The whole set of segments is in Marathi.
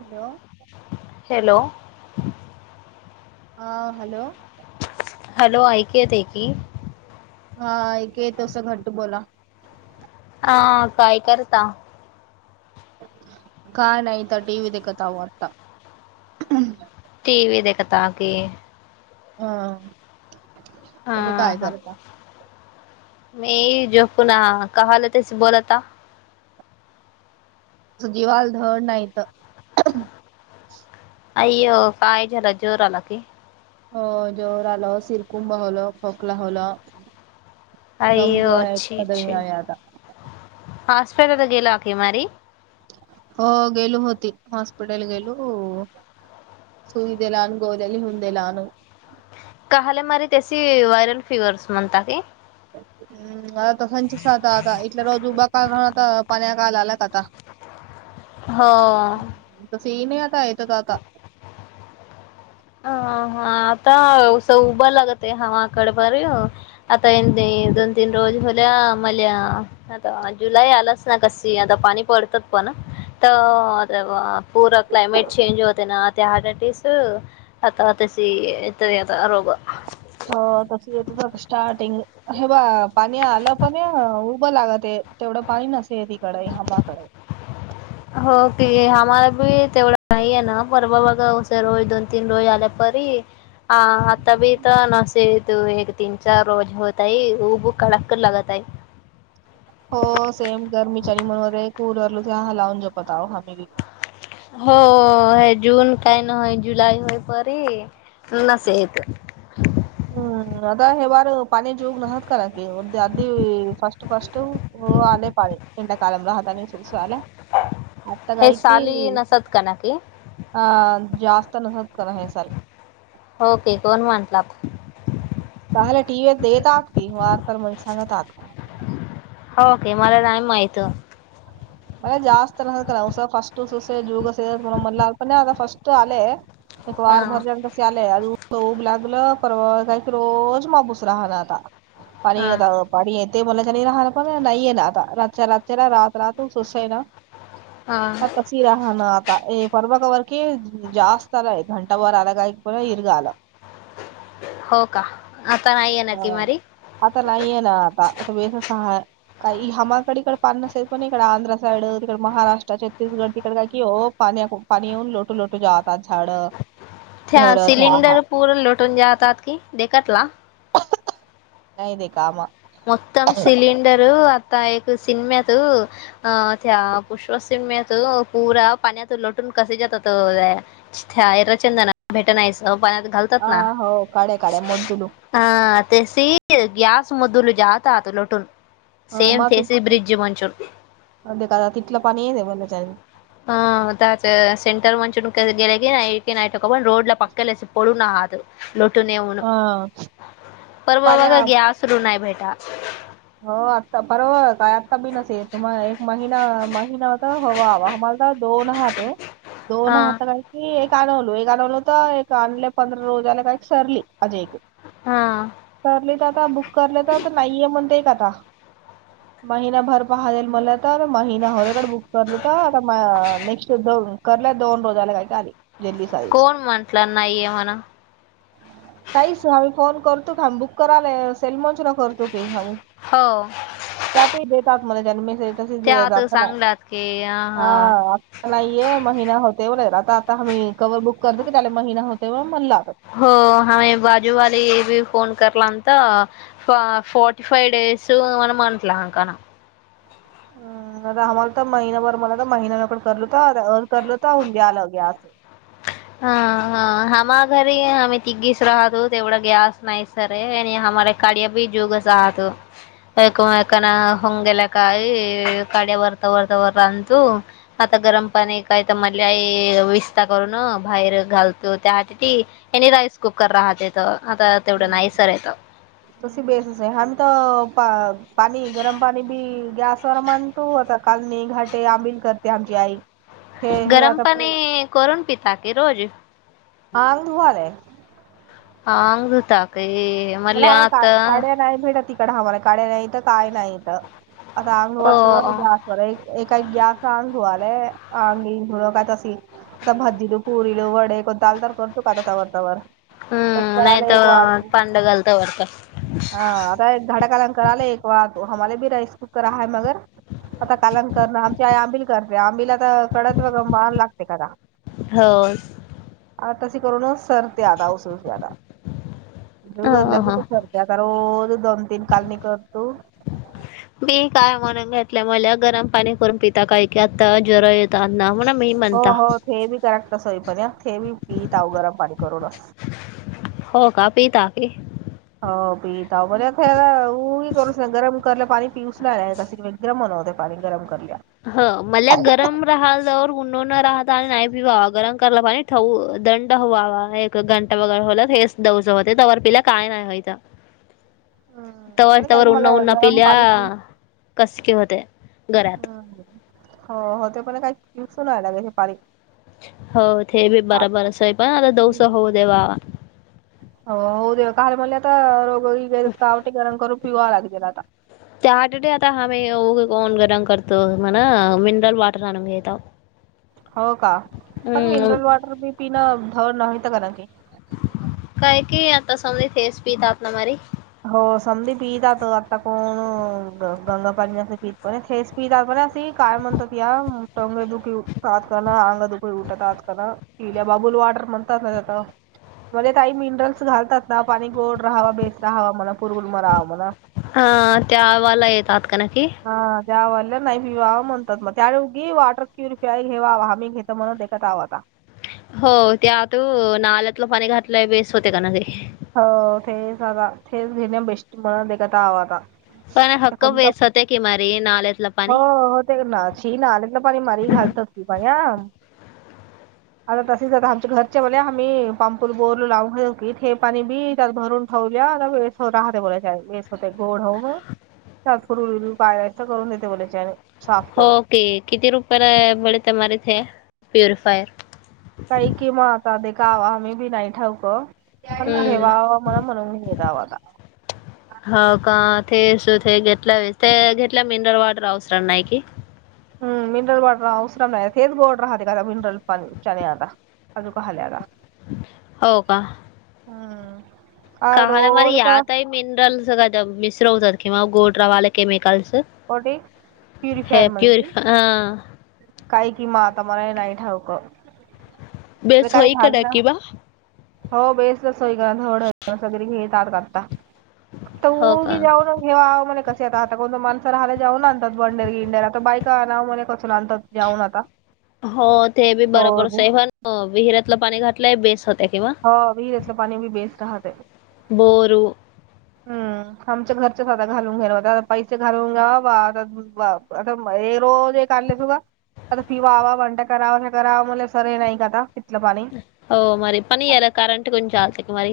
हॅलो हॅलो हा हॅलो हॅलो ऐकेत की हा क य तसं घट बोला हा काय करता काय नाहीता टी व्ही देखत वाटता टी व दे कता क हा हा ह मी जो पुन्हा कलं तस बोलता जीवालधड नाहीत अयो कायजला जोरला की हो जोर आल सिरकुंभ होल खोकला होल अयो अ्छ अछ कदळी आहे आता हॉस्पिटल तर गेला की मारी हो गेलू होती हॉस्पिटल गेलू सई दे लाहान गोलेली हे लहान काले मारी त्याशी वयरल फिवर्स म्हणता की हम्म आता संचसता आता इटल्या रोज उभा काहणारता पान्या काल आला का आता हो सी नाही आता येत आता अ हा आता व्यवसा उभं लागत आहे हवाकडे बारी आता ए दोन तीन रोज होल्या मल्या आता जुलै आलाच ना कशी आता पाणी पडतात पण तर पूरा क्लायमेट चेंज होते ना ते हटस आता तशीी इथ याता रोग अ तस येत स्टार्टिंग हे बा पाणी आलं पण उभं लागत आहे तेवढं पाणी नसेय तिकडे हमाकडे हो की आम्हाला बी तेवढं नाहीये ना पर बाबाघा रोज दोन तीन रोज आल्यापरी हाताब तर नसे तू एक तीन चार रोज होतय उब कडक कर लगातय. हो सेम गर्मीच्या निमनमध्येे कूलरलो किवा ह लावून जपत आो हम्ही बिक. हो हे जून काय ना जुलै होय परी लस येत. ह्म आता हे बार पाणी जूग नसात का की अधी फस्ट फस्ट हो आले पाळेंड्या कालम राहात आणि सुरस आलं आता हे काय कि साली नसत का ना की हा जास्त नसत करा हे सलख होके कोण म्हटला चले टीव्हीत देत आहात की वार सार म्ह सांगत आहाती. होके मला नाही माहित. म जास्त फस्ट ससे जुग स मप फस्ट आले. एक हा वार भर जात. लय अजून स उब लागलं परवा काय क रोज मापूस राहला आता पाणी हा येत पाणी येते मलाच्यानी राहणार पण नाहीये ना आता रात रातलाात ह तू सोसा आहे ना. हां. शिरा हान आता हे पर्वाग वरकीे जास्त आलाय घंटा वार अलागा एक पर इरगाला. हो का आता नाहीये ना की आलं मारी आता नाहीये ना आता आता बेस काही हमाकडे इकडे पान नसेेल. पण इकड आंध्रा साईड तिकड महाराष्ट्र छत्तीसगड तिकड का क हो पाणी पाणीऊन लोटू लोटू जात. पा झााड. त्या सिलेिंडर पूर लोटून जातात की कतला नाही देे कामा मतम सिलीडर आता एकक सिनमत अं त्या पुष्पसिम्यात पुरा पाण्यात लटून कसे जातात. रचंदना भेटायचं पाण्यातत घाल. अ हो काढ काढ म तु नू हा ते सी गॅस मधुल जात तो लटून सेम तेसी ब्रिडजी म्हणचून अ ते का तिथलं पाणी येत बच्या ह द सेटर म्हणक गेलेकी नईट नईटकपण रोड ला पक्ेलेस पोड ना हा. लोटून येऊन हा परवा पाण्या बघा घेसरू नाही भेटा. हो आत्ता बरोब काय आत्ता बी नसेल तुम्हा एक महिना महिनाता हवा हवा्हाला दोन हात दोन हा हात काय? की एक आणनवलो एक अनवलो तर एक आणले पंधरा रोज आला काय एक सरली अजे एकक. हा. ठलेत आता बुक करले तरता नाहीये म्हणते का आता महिनाभर पाहाजईल मला आता महिना होरकड बुक करलता आता नेक्स्ट दोन ल्या दोन रोजाला काय काली जल् कोण म्हटला नाहीये म्हणा. काहीच आही फोन करतो काम्ही बुक करायला सेलमंचला करतो काहीम्ही. हो. त्यातही देतातत्मध्ये जन्ेस. त्या आता सांगल्यात की ह हा- नाहीये महिना होतेवर आता आता आम्ही कवर बुक करतो की त्याला महिना होतेवर म्हणला. हो आम बाजूवाली बी फोन करलाम तर फोर्ी फाव्ह डडेस म्हण म्हंटलाकाना आम्हाला तर महिनाभर मला तर महिना नकण करल होता करल होतून द्या आलं ग्या अस. हा हा हमा घरी आम्ही तिघीच राहतो तेवढा गॅस नाही. सरे हमारे काड्या भी जुगसहातो अकमकन होंगेल काय कडे्या बरत बरत बरंतु आता गरम पण एक काय तर मधली विस्त करून बाहेर घालतो त्या आ आणिनी राइस कुकर राहते येत आता तेवढं नाहीसर येत त बेस हम तर पाणी गरम पाणी भी गॅस स्वरमान तू होता कालणी घाटे आंबिल करते आमची आई. हे हे गरम आता पाणी करून पिता क रोज. हांगधुवालेय. हां अंगताा काय मला मले आम्हाला का आता. काड्या नाही भेटत तिकड आम्हाला काडे नाहीत काय नाहीत आता अंग हो जास्त. बर एक एका एक गॅस अंगधु आलाय अंगीधण काय तशी आता भदीु- पुरीील वडे कोण ाल तल करतो का आता तवर तवर तस करायला एक वाढतो. वत हा आता एक धडाकालंकर आला एक वा आम्हाला बी राईस कुकर आहेाय मगर. आता कालंकरण आमची आई आंबिल करते आंबिला तर कडत व वा लागते कदा हो आ तस करो ना सर त्या आदा अस्यादा ग हां, लगी हां. तर सरते आता रोज दोन तीन कालनी करतू मी काय म्हणून घेतल्या मल्या गरम पाणी करून पिता काही की आता जरा य द ना म्हणा मी म्हनता थे बी कराक्ट सोई पण थे बी पीतऊ गरम पाणी करू नस हो का पी तक हो पी त पर खाला इ करूस ना घर मु करल पाणी पीऊस लालाय का सि गरम होला ते पाणी गरम करल्याया ह मल्या गरम राहा जवळ उंडो न राहत आणि नाही भी बावा गरम कराला पाणी दंड हवावा एक घंटा वगैर होला ते हेच दज होते त्यावर पिला काय नाही व्हायचं तवार पण काही तवर उ्हा मला उन्हा गरम पिल्या पाणी पिऊ कसक होते घरा हो हो ते पण काही ट्यवशन व्हायलागेयचे पाारी हो ते बी बरोबर असंय पण आता दोस आत होऊ देवा हो हो दे काल म आता रोगगयात कावट गार कर र पिगवा आला गेला आता त्या आठडे आता हमही उघ कोन गरम करतो म्हणा मिनरल वॉटर आणून घेतेतो हो का पण मिनरल वॉटर ब पिणं धड नवत काण की काय की आता समज तेस पीता आपला मारी हो समधी पितातो आता कोण ग गंगा पाण्याच प पण थेस पितात बर अशी काय म्हणतात या टोंग दुखी उठत आजका अंग दुखी उठत आजकाला पिल्या बाबूल वाडर म्हणतात ना त्या मध्ये काही मिनरल्स घालतात ना पाणी गोड राहावा बेस राहावा म्हणा पुरगुल मरावा म्हणा ह त्यावाला येतात का न ककी हा त्यावरला नाही पिवावा म्हणतात मग त्या उगी वॉटर क्युरिफाय घेवावा हम्ही घेतो म्हणत आवं आता हो ते आत नाल्यातलं पाणी घातलंय बेस होते का ना ते हो तेच आता तेच घेणे बेस्ट म्हणततावा आता पण ते हक्क कोणता वेस् होते्या की माारी नालेेतलं हो पाणी हो ते ना ना आले तर पाणी मारी घालत अस त पण आ आता तसेच आता आमच्या घरच्या म्हले आम्ही पांपर बोर लावून घ पाणी बी त्यात भरून ठेवल्या वे राहते बोला वेस होते गोड होऊ फुरूिर पाय तर करून देते बोोलच्या आणि साफ करून होके किती रुपयाला मिळेथ प्युरिफायर काही किमताध काव आम्ही बी नाही ठावक पण ठेवा मला म्हणून घेतवाता च हो का ते सुू ते घेतला व ते घेतल्या मिनरल वॉटर अवसर नाही की हम् म मिनरल वाटर अवसरम नाही तेच बॉडर राहते का मनरल च आता अज काल्याला हो का हम्म काहाला मर याताही म मिनरलस कदा मिश्र होतात किंवा गोड रवाला क केमिकलस होटे प्युरिफायर मध्ये क ह काही किमा आता मला नाही ठावक बेस काय होई का झाल ना नक्की बा हो बेस सोयकर ड वगैरे घेतात आता तर हो का उगी जाऊ ना घेवा मला कसं आता कोणत माणस रायला जाऊन आणतात बंडेरि इंडेर आ तर बाका नाव मणे कसून आणतात जाऊन आता हो ते बी रोज बरोबरच आहे पण विहिर्यातलं पाणी घातलंय बेस होत्या किंवा हो विहीरतलं पाणी बी बेस्ट राहते बोरो ह हम्म आमच्या घरच्या साधा घालून घेणारता पैसे घालून घ्या बा आता आता रोज काढ आता पिवावाण करा करावा म सर हे नाही का आता तिथलं पाणी होओ मर पणी येला करंट कोण जा आस्तिक मार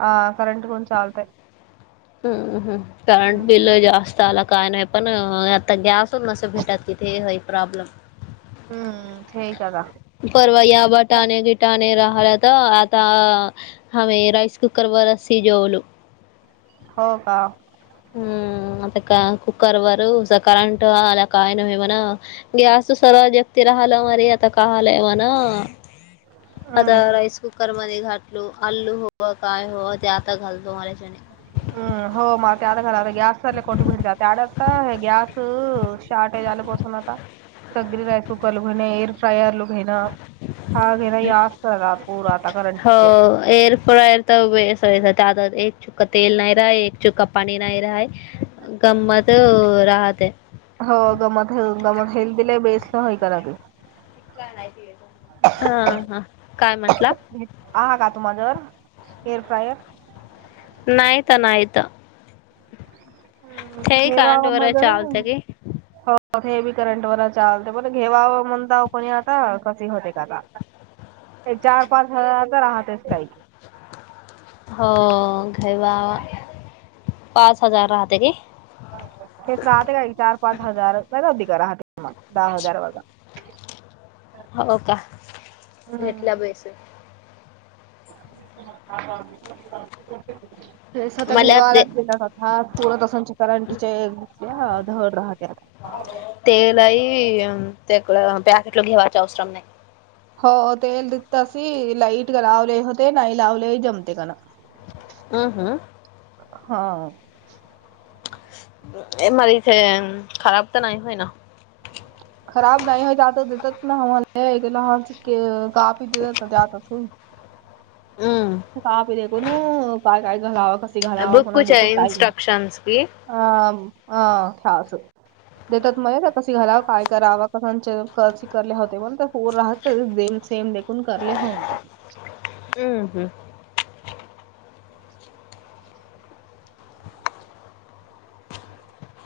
ह करंट कोण आचालताय हम्मम हम्म करंट बिल जास्त आला काय नाही पण आता गॅस मसे भेटात किथ ह प्रॉब्लेम हम्म ठी का का परवया बटाणे गिटाणे राहल्या तर आता हम राईस कुकरवर र सीजवलो हो का हम्म आता का ककरर् वर करंट अला कायन एमना गे असं सरळ व्यक्ती राहालं मरे आता काहालायव ना आता हम्म राईस कुकर मध्ये घाटलू आल्लू होव काय हो ते आता घालतो मऱ्याच्याने हम्म, हो मग ते आता घला गॅस चाले कोटे भिडते त्याड आता गॅस शॉर््टेज आलं बसून आता सग्री राईस कुकर ल म्हणे एअर फ्रायर ल घेण छहा घेण याज पूर आता हो करंटीचे एअर फ्ररस तादत एक चुक्का तल नाही रा चुकापाणी नाही रा गम्मत राहत हो गमत हे गमत हेल् बला बेस्ट नय कराग हा हा काय म्हंटलं आ का तुम्हा जर हेअर फ्रायर नाहीत नाहीत ते कारणट वगैरे चालत की कठे हे बी करंट वर चालते पण घेवा म्हणता कोणी आता कशी होते का ते चार पाच हजार तर राहतेच काैकी हो घरवा पाच हजार राहते कि हेच राहते काही चार पाच हजार अध का राहते म दहा हजार वगा हो का रटल्या बस ते स्वत मला घेवा ते लागते हा चरत असांची कारण तिच्यास धड राहते आता तेलई तेड पॅकेट ल घेवाच अवसरम नाही हो तेल दिता स लाईट का लावले होते नाही लावले जमते काण हम हम् हा मारीथ खराब तर नाहीय होय ना खराब नाही हो त्याता देतात ना हम्हाला लहान कापी देतात ना त्याच हम्म. [unintelligible] काय काय घलावा कस अभी कुछ है इन्स्ट्रक्शन भी अ [unintelligible] [unintelligible] सेम देखून करले ह. हम्म हम्म.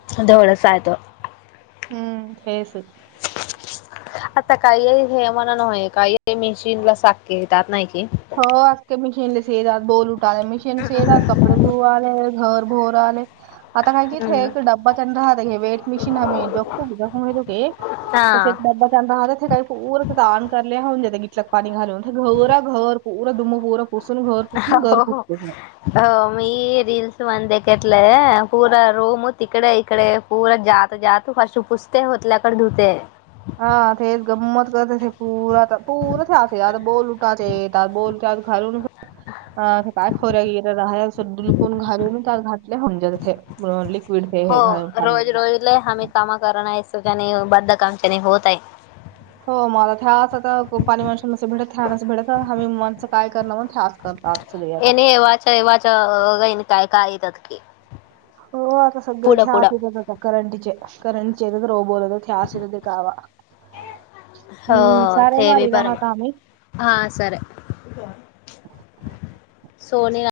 [unintelligible] हम्म हेस. [unintelligible] आता काही हे म्हणा नय काही मेशीन ला साक्येतात नाही की. [unintelligible] [unintelligible] [unintelligible] हा [unintelligible] [unintelligible] हो [unintelligible] हो मी रीलल्स वंद एकटला पूरा रोम तिकडे इकडे पुर जात जात हशुपसते होतल्याकडे धुते. [unintelligible] [unintelligible] हो [unintelligible] [unintelligible] [unintelligible] [unintelligible] पुढं पुढं [unintelligible] हो, थे बी बर्मा. [unintelligible] हा सर सोनी